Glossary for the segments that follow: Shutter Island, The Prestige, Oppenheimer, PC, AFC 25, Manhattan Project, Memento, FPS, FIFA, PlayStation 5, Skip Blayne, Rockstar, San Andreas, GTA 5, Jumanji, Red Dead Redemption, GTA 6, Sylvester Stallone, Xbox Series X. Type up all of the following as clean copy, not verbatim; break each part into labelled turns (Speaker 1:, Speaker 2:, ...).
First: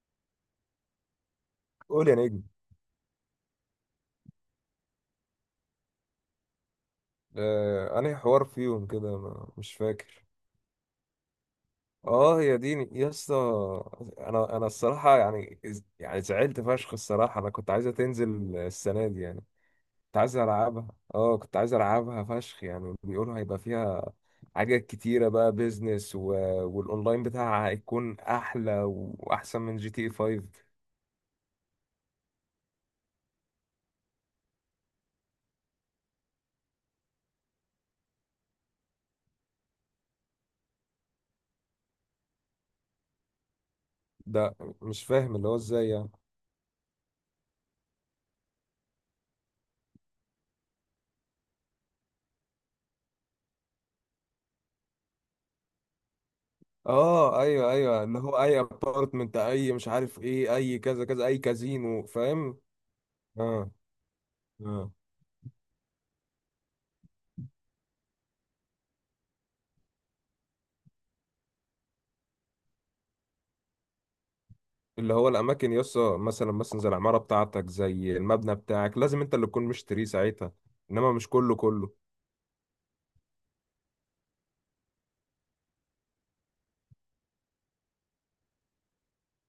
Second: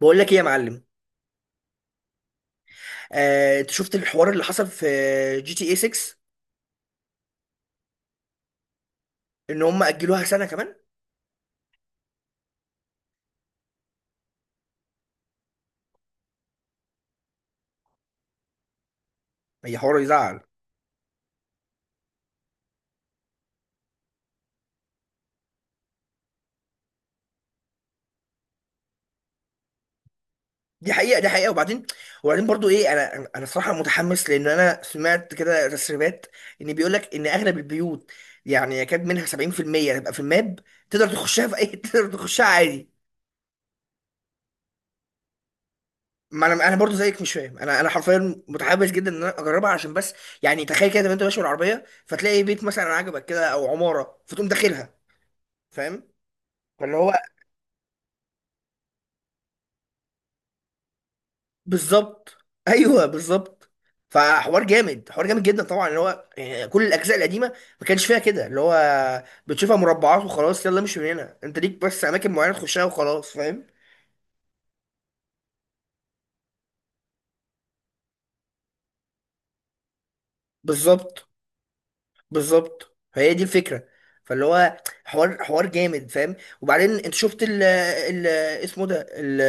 Speaker 1: بقول لك ايه يا معلم؟
Speaker 2: قول يا نجم.
Speaker 1: انت شفت الحوار اللي حصل في جي تي اي 6؟
Speaker 2: آه، أنهي حوار فيهم كده
Speaker 1: ان
Speaker 2: مش
Speaker 1: هم اجلوها
Speaker 2: فاكر.
Speaker 1: سنه كمان.
Speaker 2: اه هي دي يا اسطى. انا الصراحه يعني، يعني زعلت فشخ الصراحه. انا كنت عايزه تنزل السنه دي يعني،
Speaker 1: هي حوار
Speaker 2: كنت عايز
Speaker 1: يزعل؟
Speaker 2: العبها. اه كنت عايز العبها فشخ يعني. بيقولوا هيبقى فيها حاجات كتيره بقى، بيزنس والاونلاين بتاعها هيكون احلى واحسن من جي تي اي 5.
Speaker 1: دي حقيقه، دي حقيقه. وبعدين وبعدين برضو ايه، انا صراحه متحمس لان انا سمعت كده تسريبات ان بيقول لك ان اغلب البيوت يعني يكاد منها 70% تبقى في الماب، تقدر تخشها في اي تقدر تخشها عادي.
Speaker 2: ده مش فاهم اللي هو ازاي يعني.
Speaker 1: ما انا برضو زيك مش فاهم، انا حرفيا متحمس جدا ان انا اجربها عشان بس يعني تخيل كده لما انت ماشي بالعربيه فتلاقي بيت مثلا عجبك كده او عماره فتقوم داخلها، فاهم؟ فاللي هو
Speaker 2: اه ايوه، ايوه اللي هو اي ابارتمنت، اي مش عارف ايه، اي كذا كذا، اي كازينو،
Speaker 1: بالظبط،
Speaker 2: فاهم.
Speaker 1: ايوه
Speaker 2: اه،
Speaker 1: بالظبط. فحوار
Speaker 2: اه
Speaker 1: جامد، حوار جامد جدا طبعا، اللي هو يعني كل الاجزاء القديمه ما كانش فيها كده، اللي هو بتشوفها مربعات وخلاص، يلا مش من هنا، انت ليك بس اماكن معينه تخشها وخلاص، فاهم؟
Speaker 2: اللي هو الاماكن يسا مثلا، مثلا زي العماره بتاعتك، زي المبنى بتاعك، لازم انت اللي تكون مشتريه ساعتها. انما
Speaker 1: بالظبط
Speaker 2: مش كله كله.
Speaker 1: بالظبط، فهي دي الفكره. فاللي هو حوار، حوار جامد، فاهم؟ وبعدين انت شفت ال اسمه ده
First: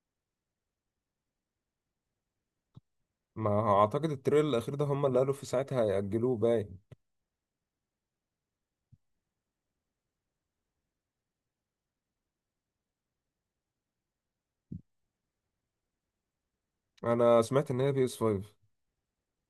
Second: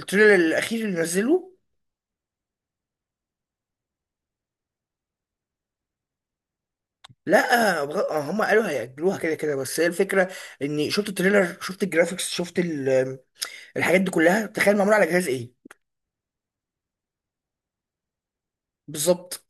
Speaker 1: التريلر الاخير اللي نزله.
Speaker 2: ما هو اعتقد التريل الاخير ده هم اللي قالوا في ساعتها هيأجلوه باين.
Speaker 1: لا، هم قالوا هيأجلوها كده كده، بس هي الفكره اني شفت التريلر، شفت الجرافيكس، شفت ال الحاجات دي كلها، تخيل معموله على جهاز ايه؟
Speaker 2: انا سمعت ان هي بي اس 5.
Speaker 1: بالظبط.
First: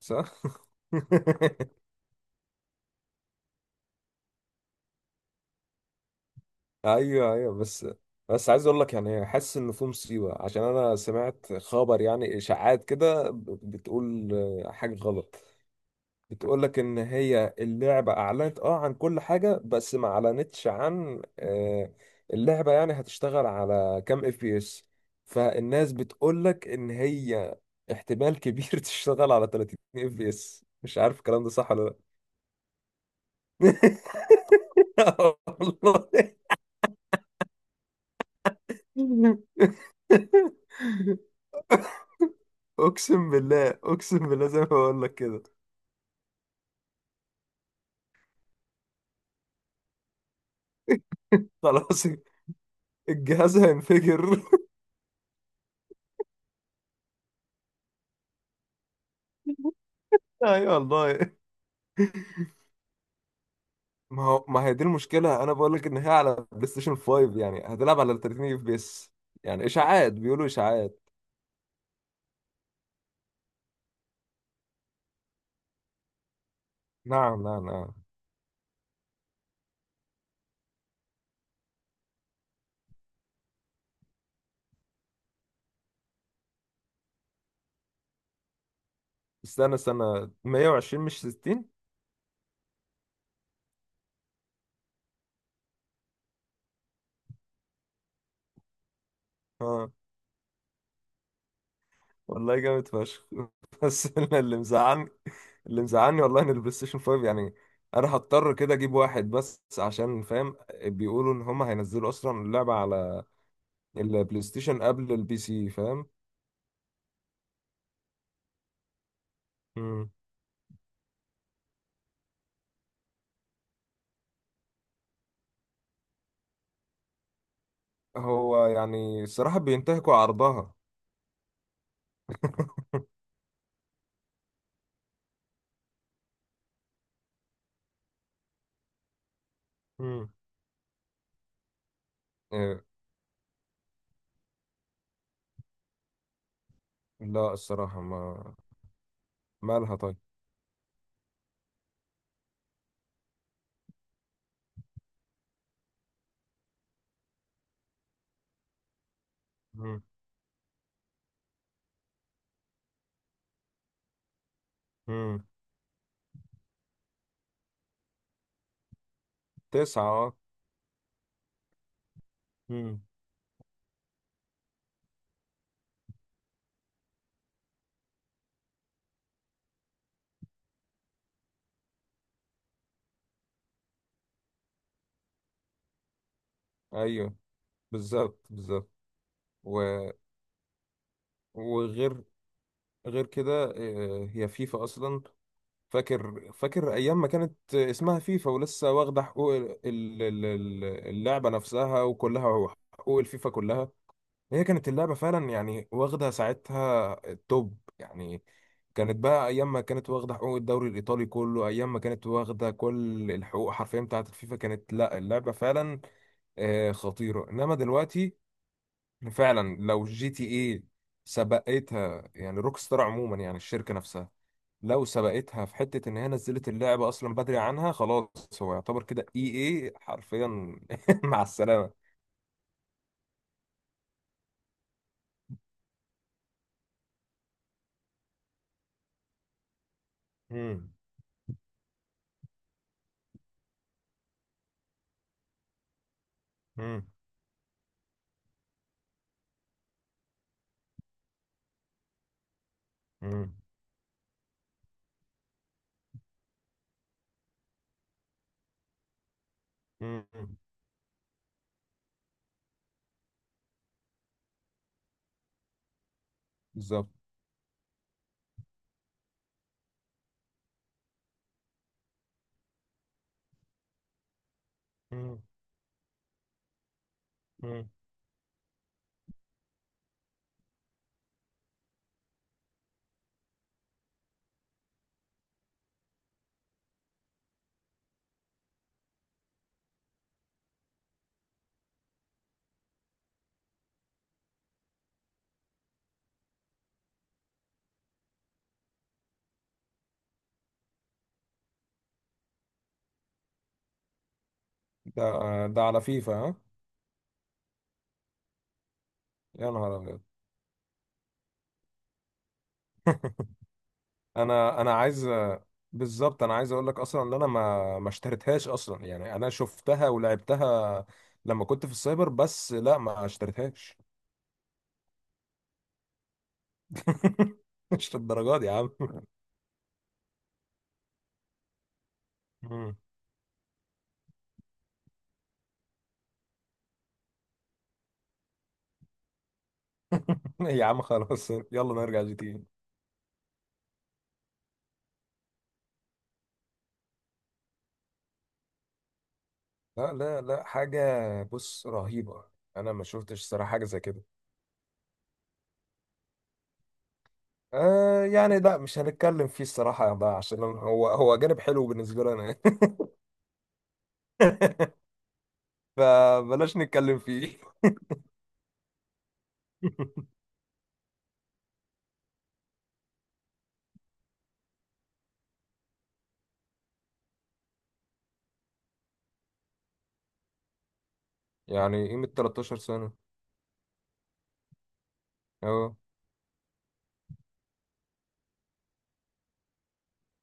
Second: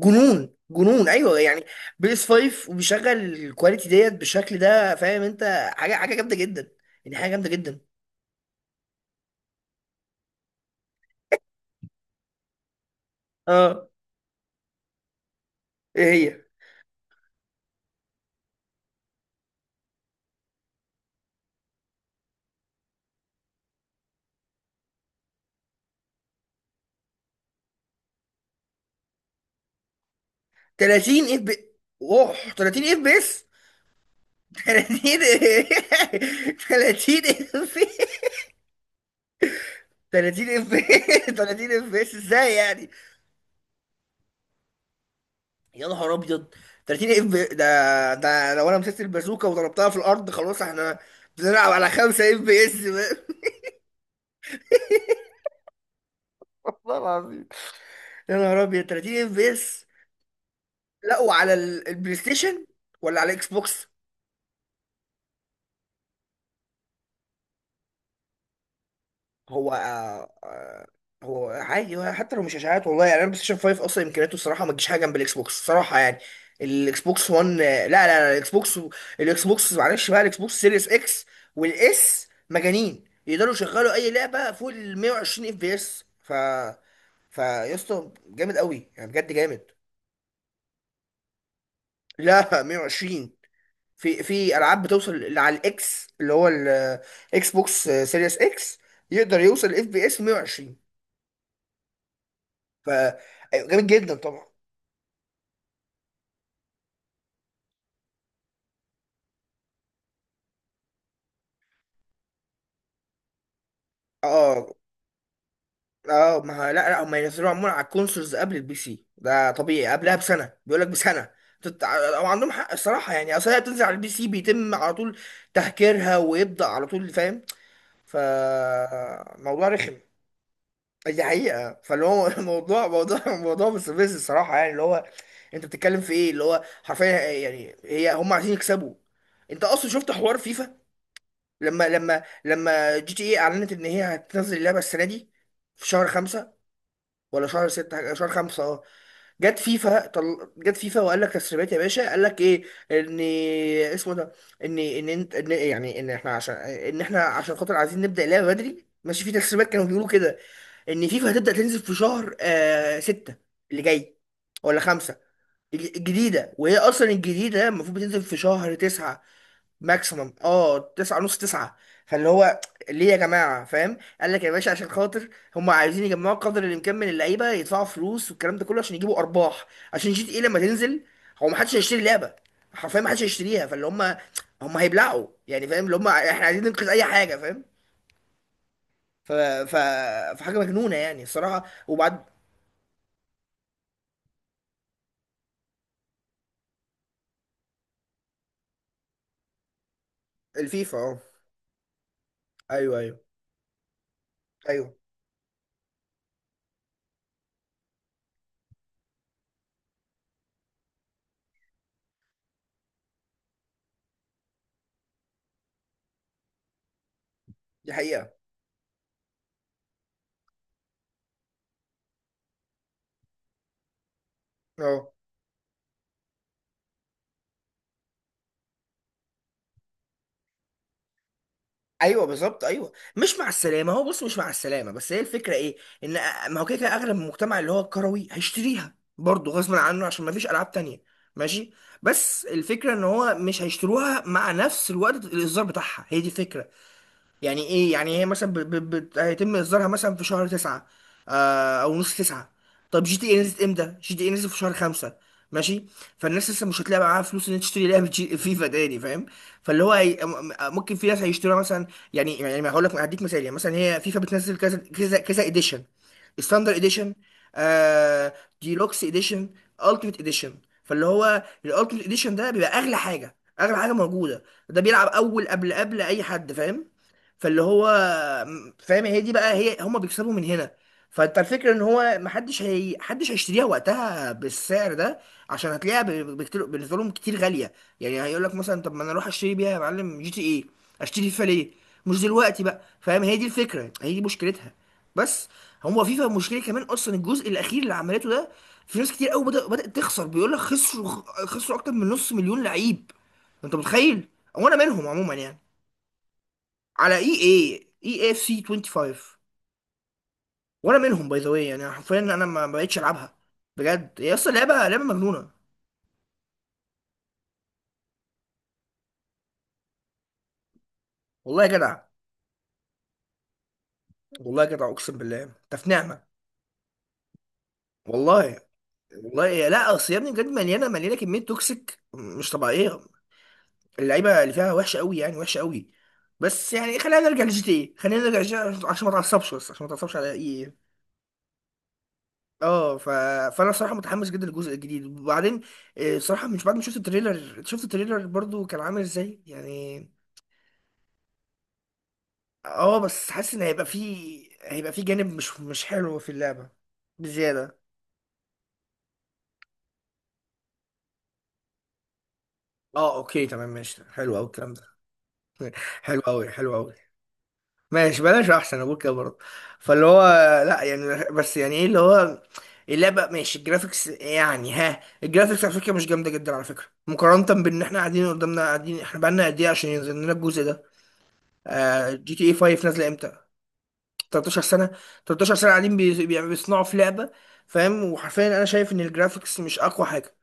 Speaker 2: صح.
Speaker 1: جنون، ايوه يعني. بي اس 5 وبيشغل الكواليتي ديت بالشكل ده، فاهم انت؟ حاجه، حاجه جامده جدا، يعني حاجه
Speaker 2: ايوه،
Speaker 1: جامده
Speaker 2: ايوه
Speaker 1: جدا.
Speaker 2: بس. بس عايز اقول لك يعني، حاسس ان في مصيبه عشان انا سمعت خبر يعني اشاعات كده
Speaker 1: اه،
Speaker 2: بتقول، حاجه غلط.
Speaker 1: ايه هي؟
Speaker 2: بتقول لك ان هي اللعبه اعلنت اه عن كل حاجه بس ما اعلنتش عن اللعبه يعني هتشتغل على كام اف بي اس. فالناس بتقول لك ان هي احتمال كبير تشتغل على 30 اف بي اس. مش عارف
Speaker 1: 30 اف
Speaker 2: الكلام ده
Speaker 1: بي،
Speaker 2: صح ولا.
Speaker 1: اوه 30 اف بي اس؟ 30؟
Speaker 2: لا والله.
Speaker 1: 30 اف 30 اف 30 اف بي اس ازاي يعني؟
Speaker 2: اقسم بالله، اقسم بالله زي ما بقول لك كده.
Speaker 1: يا نهار ابيض، 30 اف بي، ده ده لو انا مسكت البازوكه وضربتها في الارض خلاص احنا بنلعب على
Speaker 2: خلاص
Speaker 1: 5 اف بي اس.
Speaker 2: الجهاز هينفجر.
Speaker 1: والله العظيم، يا نهار ابيض، 30 اف بي اس
Speaker 2: ايوه
Speaker 1: لا
Speaker 2: والله.
Speaker 1: وعلى البلاي ستيشن ولا على الاكس بوكس؟
Speaker 2: ما هو ما هي دي المشكله، انا بقول لك ان هي على بلاي ستيشن 5 يعني هتلعب على 30 اف بي اس. يعني
Speaker 1: هو
Speaker 2: اشاعات،
Speaker 1: آه
Speaker 2: بيقولوا
Speaker 1: آه
Speaker 2: اشاعات.
Speaker 1: هو عادي، هو حتى لو مش اشاعات والله يعني، انا بلاي ستيشن 5 اصلا امكانياته الصراحه ما تجيش حاجه جنب الاكس بوكس الصراحه يعني. الاكس بوكس
Speaker 2: نعم،
Speaker 1: 1،
Speaker 2: نعم،
Speaker 1: لا
Speaker 2: نعم.
Speaker 1: لا لا الاكس بوكس الاكس بوكس معلش بقى، الاكس بوكس سيريس اكس والاس مجانين، يقدروا يشغلوا اي لعبه فوق ال 120 اف بي اس. ف فيا اسطى جامد قوي، يعني بجد جامد.
Speaker 2: استنى 120 مش 60.
Speaker 1: لا 120، في في العاب بتوصل اللي على الاكس اللي هو الاكس بوكس سيريس اكس، يقدر يوصل اف
Speaker 2: اه
Speaker 1: بي اس 120.
Speaker 2: والله
Speaker 1: ف
Speaker 2: جامد فشخ.
Speaker 1: جامد جدا
Speaker 2: بس أنا
Speaker 1: طبعا.
Speaker 2: اللي مزعلني، اللي مزعلني والله ان البلاي ستيشن 5 يعني انا هضطر كده اجيب واحد بس، عشان فاهم، بيقولوا ان هم هينزلوا اصلا اللعبه على البلاي
Speaker 1: اه
Speaker 2: ستيشن قبل البي سي، فاهم.
Speaker 1: اه، ما لا، هم ينزلوا عموما على الكونسولز قبل البي سي، ده طبيعي،
Speaker 2: مم.
Speaker 1: قبلها بسنه، بيقول لك بسنه. او عندهم حق الصراحه يعني، اصل هي بتنزل على البي سي بيتم على طول تهكيرها ويبدا على طول، فاهم؟
Speaker 2: هو يعني الصراحه
Speaker 1: فموضوع رخم.
Speaker 2: بينتهكوا عرضها.
Speaker 1: دي حقيقة، فاللي هو موضوع، موضوع، موضوع مستفز الصراحة، يعني اللي هو انت بتتكلم في ايه؟ اللي هو حرفيا يعني هي هم عايزين يكسبوا. انت اصلا شفت
Speaker 2: مم.
Speaker 1: حوار فيفا؟ لما جي تي ايه اعلنت ان هي هتنزل اللعبة السنة دي في شهر خمسة، ولا
Speaker 2: لا
Speaker 1: شهر
Speaker 2: الصراحة
Speaker 1: ستة، شهر
Speaker 2: ما.
Speaker 1: خمسة اه. جت
Speaker 2: مالها
Speaker 1: فيفا،
Speaker 2: طيب.
Speaker 1: جت فيفا وقال لك تسريبات يا باشا، قال لك ايه؟ ان اسمه ده، ان انت ان يعني ان احنا عشان، ان احنا عشان خاطر عايزين نبدأ اللعبة بدري، ماشي، في تسريبات كانوا
Speaker 2: مم.
Speaker 1: بيقولوا كده ان فيفا هتبدأ تنزل في شهر ستة اللي جاي، ولا خمسة.
Speaker 2: مم.
Speaker 1: الجديدة، وهي اصلا الجديدة المفروض بتنزل في شهر تسعة،
Speaker 2: تسعة اه.
Speaker 1: ماكسيمم اه تسعة نص تسعة. فاللي هو
Speaker 2: مم.
Speaker 1: ليه يا جماعة، فاهم؟ قال لك يا باشا عشان خاطر هم عايزين يجمعوا قدر الامكان من اللعيبة يدفعوا فلوس والكلام ده كله عشان يجيبوا ارباح، عشان جي تي ايه لما تنزل هو محدش هيشتري اللعبة، حرفيا محدش هيشتريها، فاللي هم هم هيبلعوا يعني، فاهم؟ اللي هم احنا عايزين ننقذ اي
Speaker 2: ايوه
Speaker 1: حاجة، فاهم؟
Speaker 2: بالظبط، بالظبط
Speaker 1: ف... ف...
Speaker 2: و...
Speaker 1: فحاجة مجنونة يعني الصراحة، وبعد.
Speaker 2: وغير، غير كده هي فيفا اصلا، فاكر، فاكر ايام ما كانت اسمها فيفا ولسه واخدة حقوق
Speaker 1: الفيفا اه،
Speaker 2: اللعبة نفسها وكلها،
Speaker 1: ايوه ايوه
Speaker 2: حقوق الفيفا كلها. هي كانت
Speaker 1: ايوه.
Speaker 2: اللعبة فعلا يعني واخدة ساعتها التوب يعني. كانت بقى أيام ما كانت واخدة حقوق الدوري الإيطالي كله، أيام ما كانت واخدة كل الحقوق حرفيا بتاعة الفيفا، كانت لا اللعبة فعلا خطيرة. إنما
Speaker 1: دي حقيقة.
Speaker 2: دلوقتي فعلا لو جي تي إيه سبقتها يعني، روكستار عموما يعني الشركة نفسها، لو
Speaker 1: اه
Speaker 2: سبقتها في حتة إن هي نزلت اللعبة أصلا بدري عنها، خلاص هو يعتبر كده إي إيه حرفيا مع السلامة.
Speaker 1: ايوه بالظبط، ايوه مش مع السلامه، هو بص مش مع السلامه، بس هي الفكره ايه، ما هو كده كده اغلب المجتمع اللي هو الكروي هيشتريها برضه غصب عنه عشان ما فيش العاب
Speaker 2: مم.
Speaker 1: تانية، ماشي، بس الفكره ان هو مش هيشتروها مع نفس الوقت الاصدار بتاعها، هي دي الفكره.
Speaker 2: مم.
Speaker 1: يعني ايه يعني، هي مثلا هيتم اصدارها مثلا في شهر تسعة، او نص تسعة. طب جي تي ايه
Speaker 2: مم.
Speaker 1: نزلت امتى؟ جي تي ايه نزلت في شهر خمسة، ماشي، فالناس لسه مش هتلاقي معاها فلوس ان هي تشتري لعبه فيفا تاني، فاهم؟ فاللي هو هي...
Speaker 2: مم.
Speaker 1: ممكن في ناس هيشتروها مثلا، يعني يعني هقول لك هديك مثال، يعني مثلا هي فيفا بتنزل كذا كذا كذا اديشن، ستاندر
Speaker 2: بالظبط.
Speaker 1: اديشن، آه ديلوكس اديشن، التيميت اديشن. فاللي هو الالتيميت اديشن ده بيبقى اغلى حاجه، اغلى حاجه موجوده، ده بيلعب
Speaker 2: مم.
Speaker 1: اول قبل قبل اي حد، فاهم؟ فاللي هو
Speaker 2: مم.
Speaker 1: فاهم، هي دي بقى، هي هما بيكسبوا من هنا. فانت الفكره ان هو محدش، هي محدش هيشتريها وقتها بالسعر ده عشان هتلاقيها بكتير، بالنسبه لهم كتير غاليه، يعني هيقول لك مثلا طب ما انا اروح اشتري بيها يا معلم جي تي ايه، اشتري فيفا ليه مش دلوقتي بقى، فاهم؟ هي دي الفكره، هي دي مشكلتها بس. هو فيفا مشكله كمان اصلا الجزء الاخير اللي عملته ده، في ناس كتير قوي بدأ بدأت تخسر، بيقول لك خسروا، خسروا اكتر من نص مليون لعيب، انت متخيل؟ وانا منهم عموما
Speaker 2: ده،
Speaker 1: يعني،
Speaker 2: ده على فيفا ها.
Speaker 1: على اي اي اي اف سي 25.
Speaker 2: يا نهار ابيض.
Speaker 1: وانا منهم باي ذا واي، يعني حرفيا انا ما بقتش العبها بجد، هي اصلا
Speaker 2: انا
Speaker 1: لعبه،
Speaker 2: انا
Speaker 1: لعبه
Speaker 2: عايز،
Speaker 1: مجنونه.
Speaker 2: بالظبط انا عايز اقول لك اصلا ان انا ما اشتريتهاش اصلا يعني. انا شفتها ولعبتها
Speaker 1: والله
Speaker 2: لما
Speaker 1: يا
Speaker 2: كنت في
Speaker 1: جدع،
Speaker 2: السايبر بس، لا ما اشتريتهاش.
Speaker 1: والله يا جدع اقسم بالله انت في نعمه،
Speaker 2: مش للدرجه
Speaker 1: والله.
Speaker 2: دي يا عم.
Speaker 1: والله لا، اصل يا ابني بجد مليانه، مليانه كميه توكسيك مش
Speaker 2: مم.
Speaker 1: طبيعيه، اللعيبه اللي فيها وحشه قوي يعني، وحشه قوي. بس يعني خلينا نرجع لجي تي ايه، خلينا نرجع لجي تي إيه عشان ما تعصبش، بس عشان ما تعصبش على ايه.
Speaker 2: يا عم خلاص يلا نرجع جي تي إيه.
Speaker 1: اه ف... فانا صراحه متحمس جدا للجزء الجديد. وبعدين صراحه مش بعد ما شفت التريلر، شفت التريلر برضو كان عامل ازاي يعني؟
Speaker 2: لا، لا، لا حاجه. بص رهيبه. انا
Speaker 1: اه
Speaker 2: ما
Speaker 1: بس
Speaker 2: شفتش
Speaker 1: حاسس ان
Speaker 2: صراحه حاجه
Speaker 1: هيبقى
Speaker 2: زي كده.
Speaker 1: فيه، هيبقى فيه جانب مش، مش حلو في اللعبة بزيادة.
Speaker 2: آه يعني لا مش هنتكلم فيه الصراحه ده، عشان هو، هو جانب حلو بالنسبه لنا.
Speaker 1: اه اوكي تمام ماشي، حلو قوي الكلام ده. حلو قوي، حلو
Speaker 2: فبلاش
Speaker 1: قوي،
Speaker 2: نتكلم فيه.
Speaker 1: ماشي بلاش، احسن ابوك كده برضه. فاللي هو لا يعني بس يعني ايه اللي هو، اللعبة ماشي، الجرافيكس يعني ها، الجرافيكس على فكرة مش جامدة جدا على فكرة، مقارنة بان احنا قاعدين قدامنا، قاعدين احنا بقالنا قد ايه عشان ينزل لنا الجزء ده؟
Speaker 2: يعني
Speaker 1: آه
Speaker 2: قيمة
Speaker 1: جي تي اي
Speaker 2: 13
Speaker 1: 5 نازلة
Speaker 2: سنة.
Speaker 1: امتى؟ 13 سنه، 13 سنه
Speaker 2: اه
Speaker 1: قاعدين بيصنعوا في لعبه، فاهم؟ وحرفيا انا شايف ان الجرافيكس مش اقوى حاجه،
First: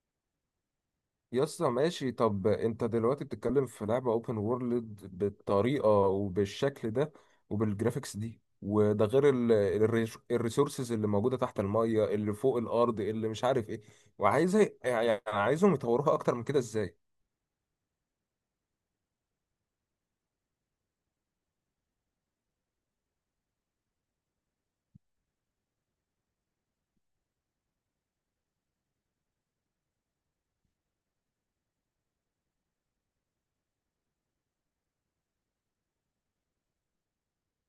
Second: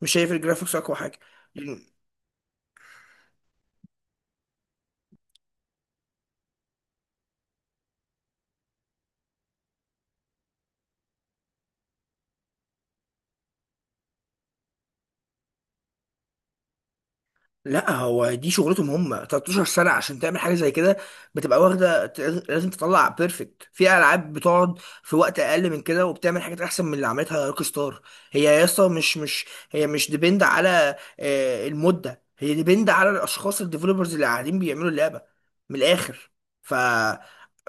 Speaker 1: مش شايف الجرافيكس اقوى حاجه.
Speaker 2: يا اسطى ماشي، طب انت دلوقتي بتتكلم في لعبة اوبن وورلد بالطريقة وبالشكل ده وبالجرافيكس دي، وده غير الريسورسز اللي موجودة تحت المية، اللي فوق الأرض، اللي مش عارف ايه، وعايزة يعني عايزهم يطوروها أكتر من كده ازاي.
Speaker 1: لا هو دي شغلتهم هم، 13 سنة عشان تعمل حاجة زي كده بتبقى واخدة لازم تطلع بيرفكت. في ألعاب بتقعد في وقت أقل من كده وبتعمل حاجات أحسن من اللي عملتها روك ستار. هي يا اسطى مش، مش هي مش ديبند على المدة، هي ديبند على الأشخاص الديفلوبرز اللي قاعدين بيعملوا اللعبة، من الآخر. ف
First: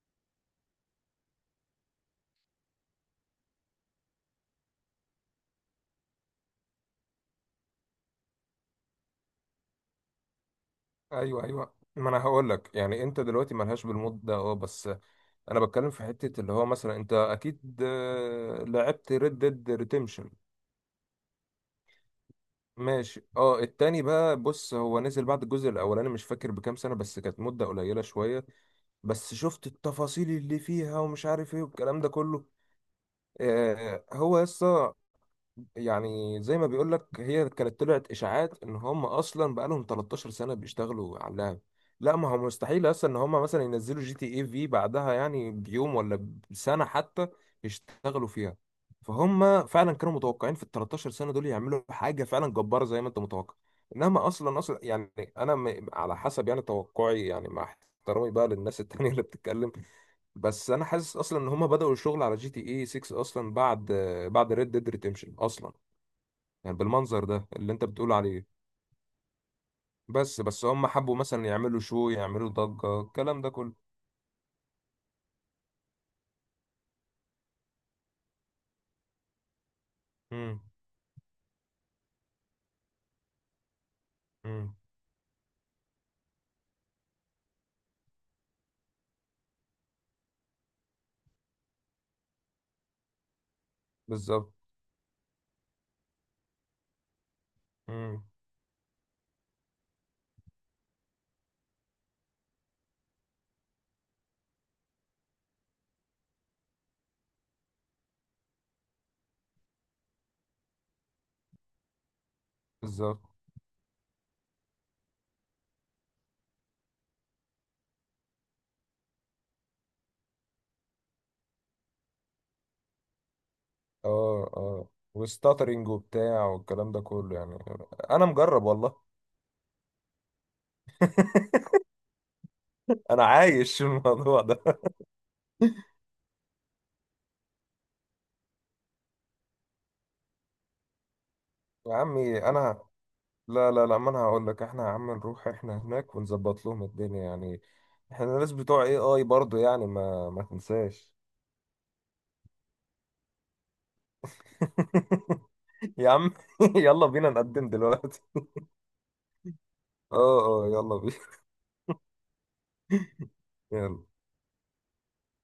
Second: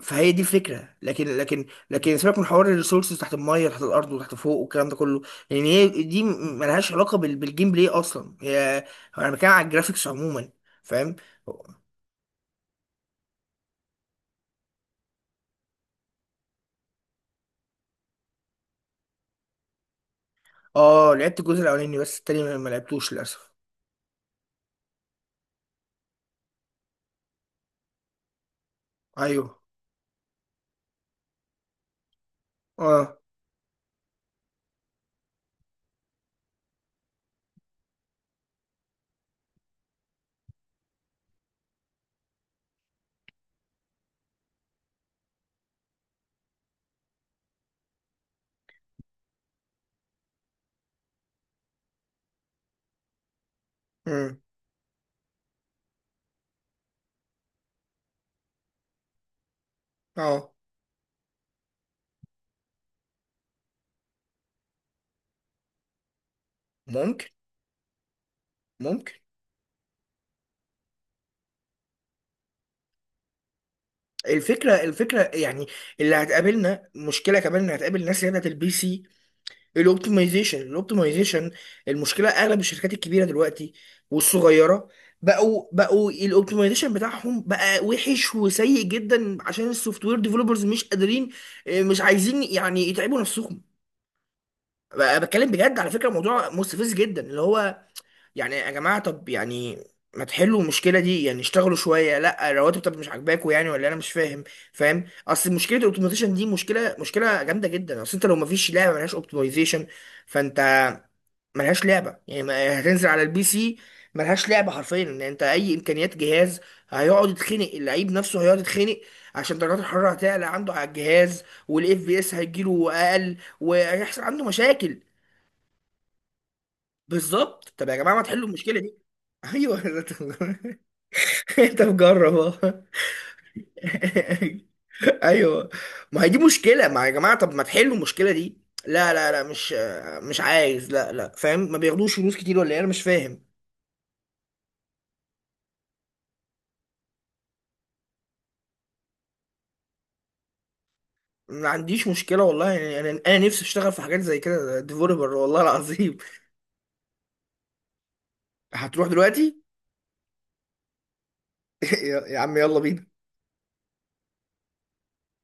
Speaker 1: فهي دي الفكرة. لكن لكن لكن سيبك من حوار الريسورسز تحت المية تحت الأرض وتحت فوق والكلام ده كله، لأن هي دي ملهاش علاقة بالجيم بلاي أصلا هي. انا بتكلم على الجرافيكس عموما، فاهم؟
Speaker 2: ايوه، ايوه ما انا هقول لك يعني انت دلوقتي ملهاش بالمود ده اه، بس انا بتكلم في حتة اللي هو مثلا انت اكيد لعبت ريد ديد ريديمشن.
Speaker 1: اه لعبت الجزء الاولاني بس التاني ما لعبتوش
Speaker 2: ماشي
Speaker 1: للاسف.
Speaker 2: اه، التاني بقى بص هو نزل بعد الجزء الاولاني مش فاكر بكام سنة، بس كانت مدة قليلة شوية. بس
Speaker 1: ايوه
Speaker 2: شفت التفاصيل اللي فيها ومش عارف ايه والكلام ده كله.
Speaker 1: اه.
Speaker 2: آه هو يسطا يعني زي ما بيقول لك هي كانت طلعت اشاعات ان هم اصلا بقالهم 13 سنه بيشتغلوا على اللعب. لا ما هو مستحيل اصلا ان هم مثلا ينزلوا جي تي اي في بعدها يعني بيوم ولا بسنه حتى يشتغلوا فيها. فهم فعلا كانوا متوقعين في ال 13 سنه دول يعملوا حاجه فعلا جباره زي ما انت متوقع. انما
Speaker 1: امم
Speaker 2: اصلا يعني انا على حسب يعني توقعي يعني، مع احترامي بقى للناس التانية اللي بتتكلم،
Speaker 1: اه.
Speaker 2: بس انا حاسس اصلا ان هم بدأوا الشغل على جي تي اي 6 اصلا بعد، بعد ريد ديد ريديمشن اصلا، يعني بالمنظر
Speaker 1: ممكن،
Speaker 2: ده اللي انت بتقول عليه.
Speaker 1: ممكن.
Speaker 2: بس، بس هم حبوا مثلا يعملوا شو، يعملوا ضجة الكلام ده كله.
Speaker 1: الفكره، الفكره يعني اللي هتقابلنا مشكله كمان، ان هتقابل ناس اللي هي بتاعت البي سي،
Speaker 2: امم،
Speaker 1: الاوبتمايزيشن، الاوبتمايزيشن. المشكله اغلب الشركات الكبيره دلوقتي
Speaker 2: امم،
Speaker 1: والصغيره، بقوا الاوبتمايزيشن بتاعهم بقى وحش وسيء جدا عشان السوفت وير ديفلوبرز مش قادرين، مش عايزين يعني يتعبوا نفسهم.
Speaker 2: بالظبط.
Speaker 1: بقى بتكلم بجد على فكره، موضوع مستفز جدا اللي هو
Speaker 2: امم،
Speaker 1: يعني يا جماعه طب يعني ما تحلوا المشكله دي يعني، اشتغلوا شويه، لا الرواتب طب مش عاجباكوا يعني، ولا انا مش فاهم، فاهم؟ اصل مشكله الاوبتمايزيشن دي مشكله، مشكله جامده جدا، اصل انت لو ما فيش لعبه ملهاش اوبتمايزيشن فانت ملهاش لعبه يعني، ما يعني هتنزل على
Speaker 2: بالظبط.
Speaker 1: البي سي ملهاش لعبه حرفيا، ان انت اي امكانيات جهاز هيقعد يتخنق، اللعيب نفسه هيقعد يتخنق عشان درجات الحراره هتعلى عنده على الجهاز، والاف بي اس هيجيله اقل وهيحصل عنده
Speaker 2: اه، اه
Speaker 1: مشاكل.
Speaker 2: وستاترينج وبتاع والكلام ده كله يعني.
Speaker 1: بالظبط، طب يا جماعه ما
Speaker 2: انا
Speaker 1: تحلوا
Speaker 2: مجرب
Speaker 1: المشكله
Speaker 2: والله.
Speaker 1: دي. ايوه انت مجرب اهو.
Speaker 2: انا عايش الموضوع ده.
Speaker 1: ايوه، ما هي دي مشكله، ما يا جماعه طب ما تحلوا المشكله دي. لا، مش، مش عايز لا لا، فاهم ما
Speaker 2: يا
Speaker 1: بياخدوش فلوس
Speaker 2: عمي
Speaker 1: كتير ولا ايه،
Speaker 2: انا،
Speaker 1: انا مش فاهم.
Speaker 2: لا، لا، لا، ما انا هقول لك احنا يا عم نروح احنا هناك ونظبط لهم الدنيا يعني، احنا الناس بتوع اي اي برضه يعني، ما تنساش.
Speaker 1: ما عنديش مشكله والله يعني، انا نفسي اشتغل في حاجات زي كده ديفلوبر والله
Speaker 2: يا
Speaker 1: العظيم.
Speaker 2: عم يلا بينا نقدم دلوقتي.
Speaker 1: هتروح دلوقتي؟
Speaker 2: اه، اه يلا بينا.
Speaker 1: يا عم يلا بينا.
Speaker 2: يلا.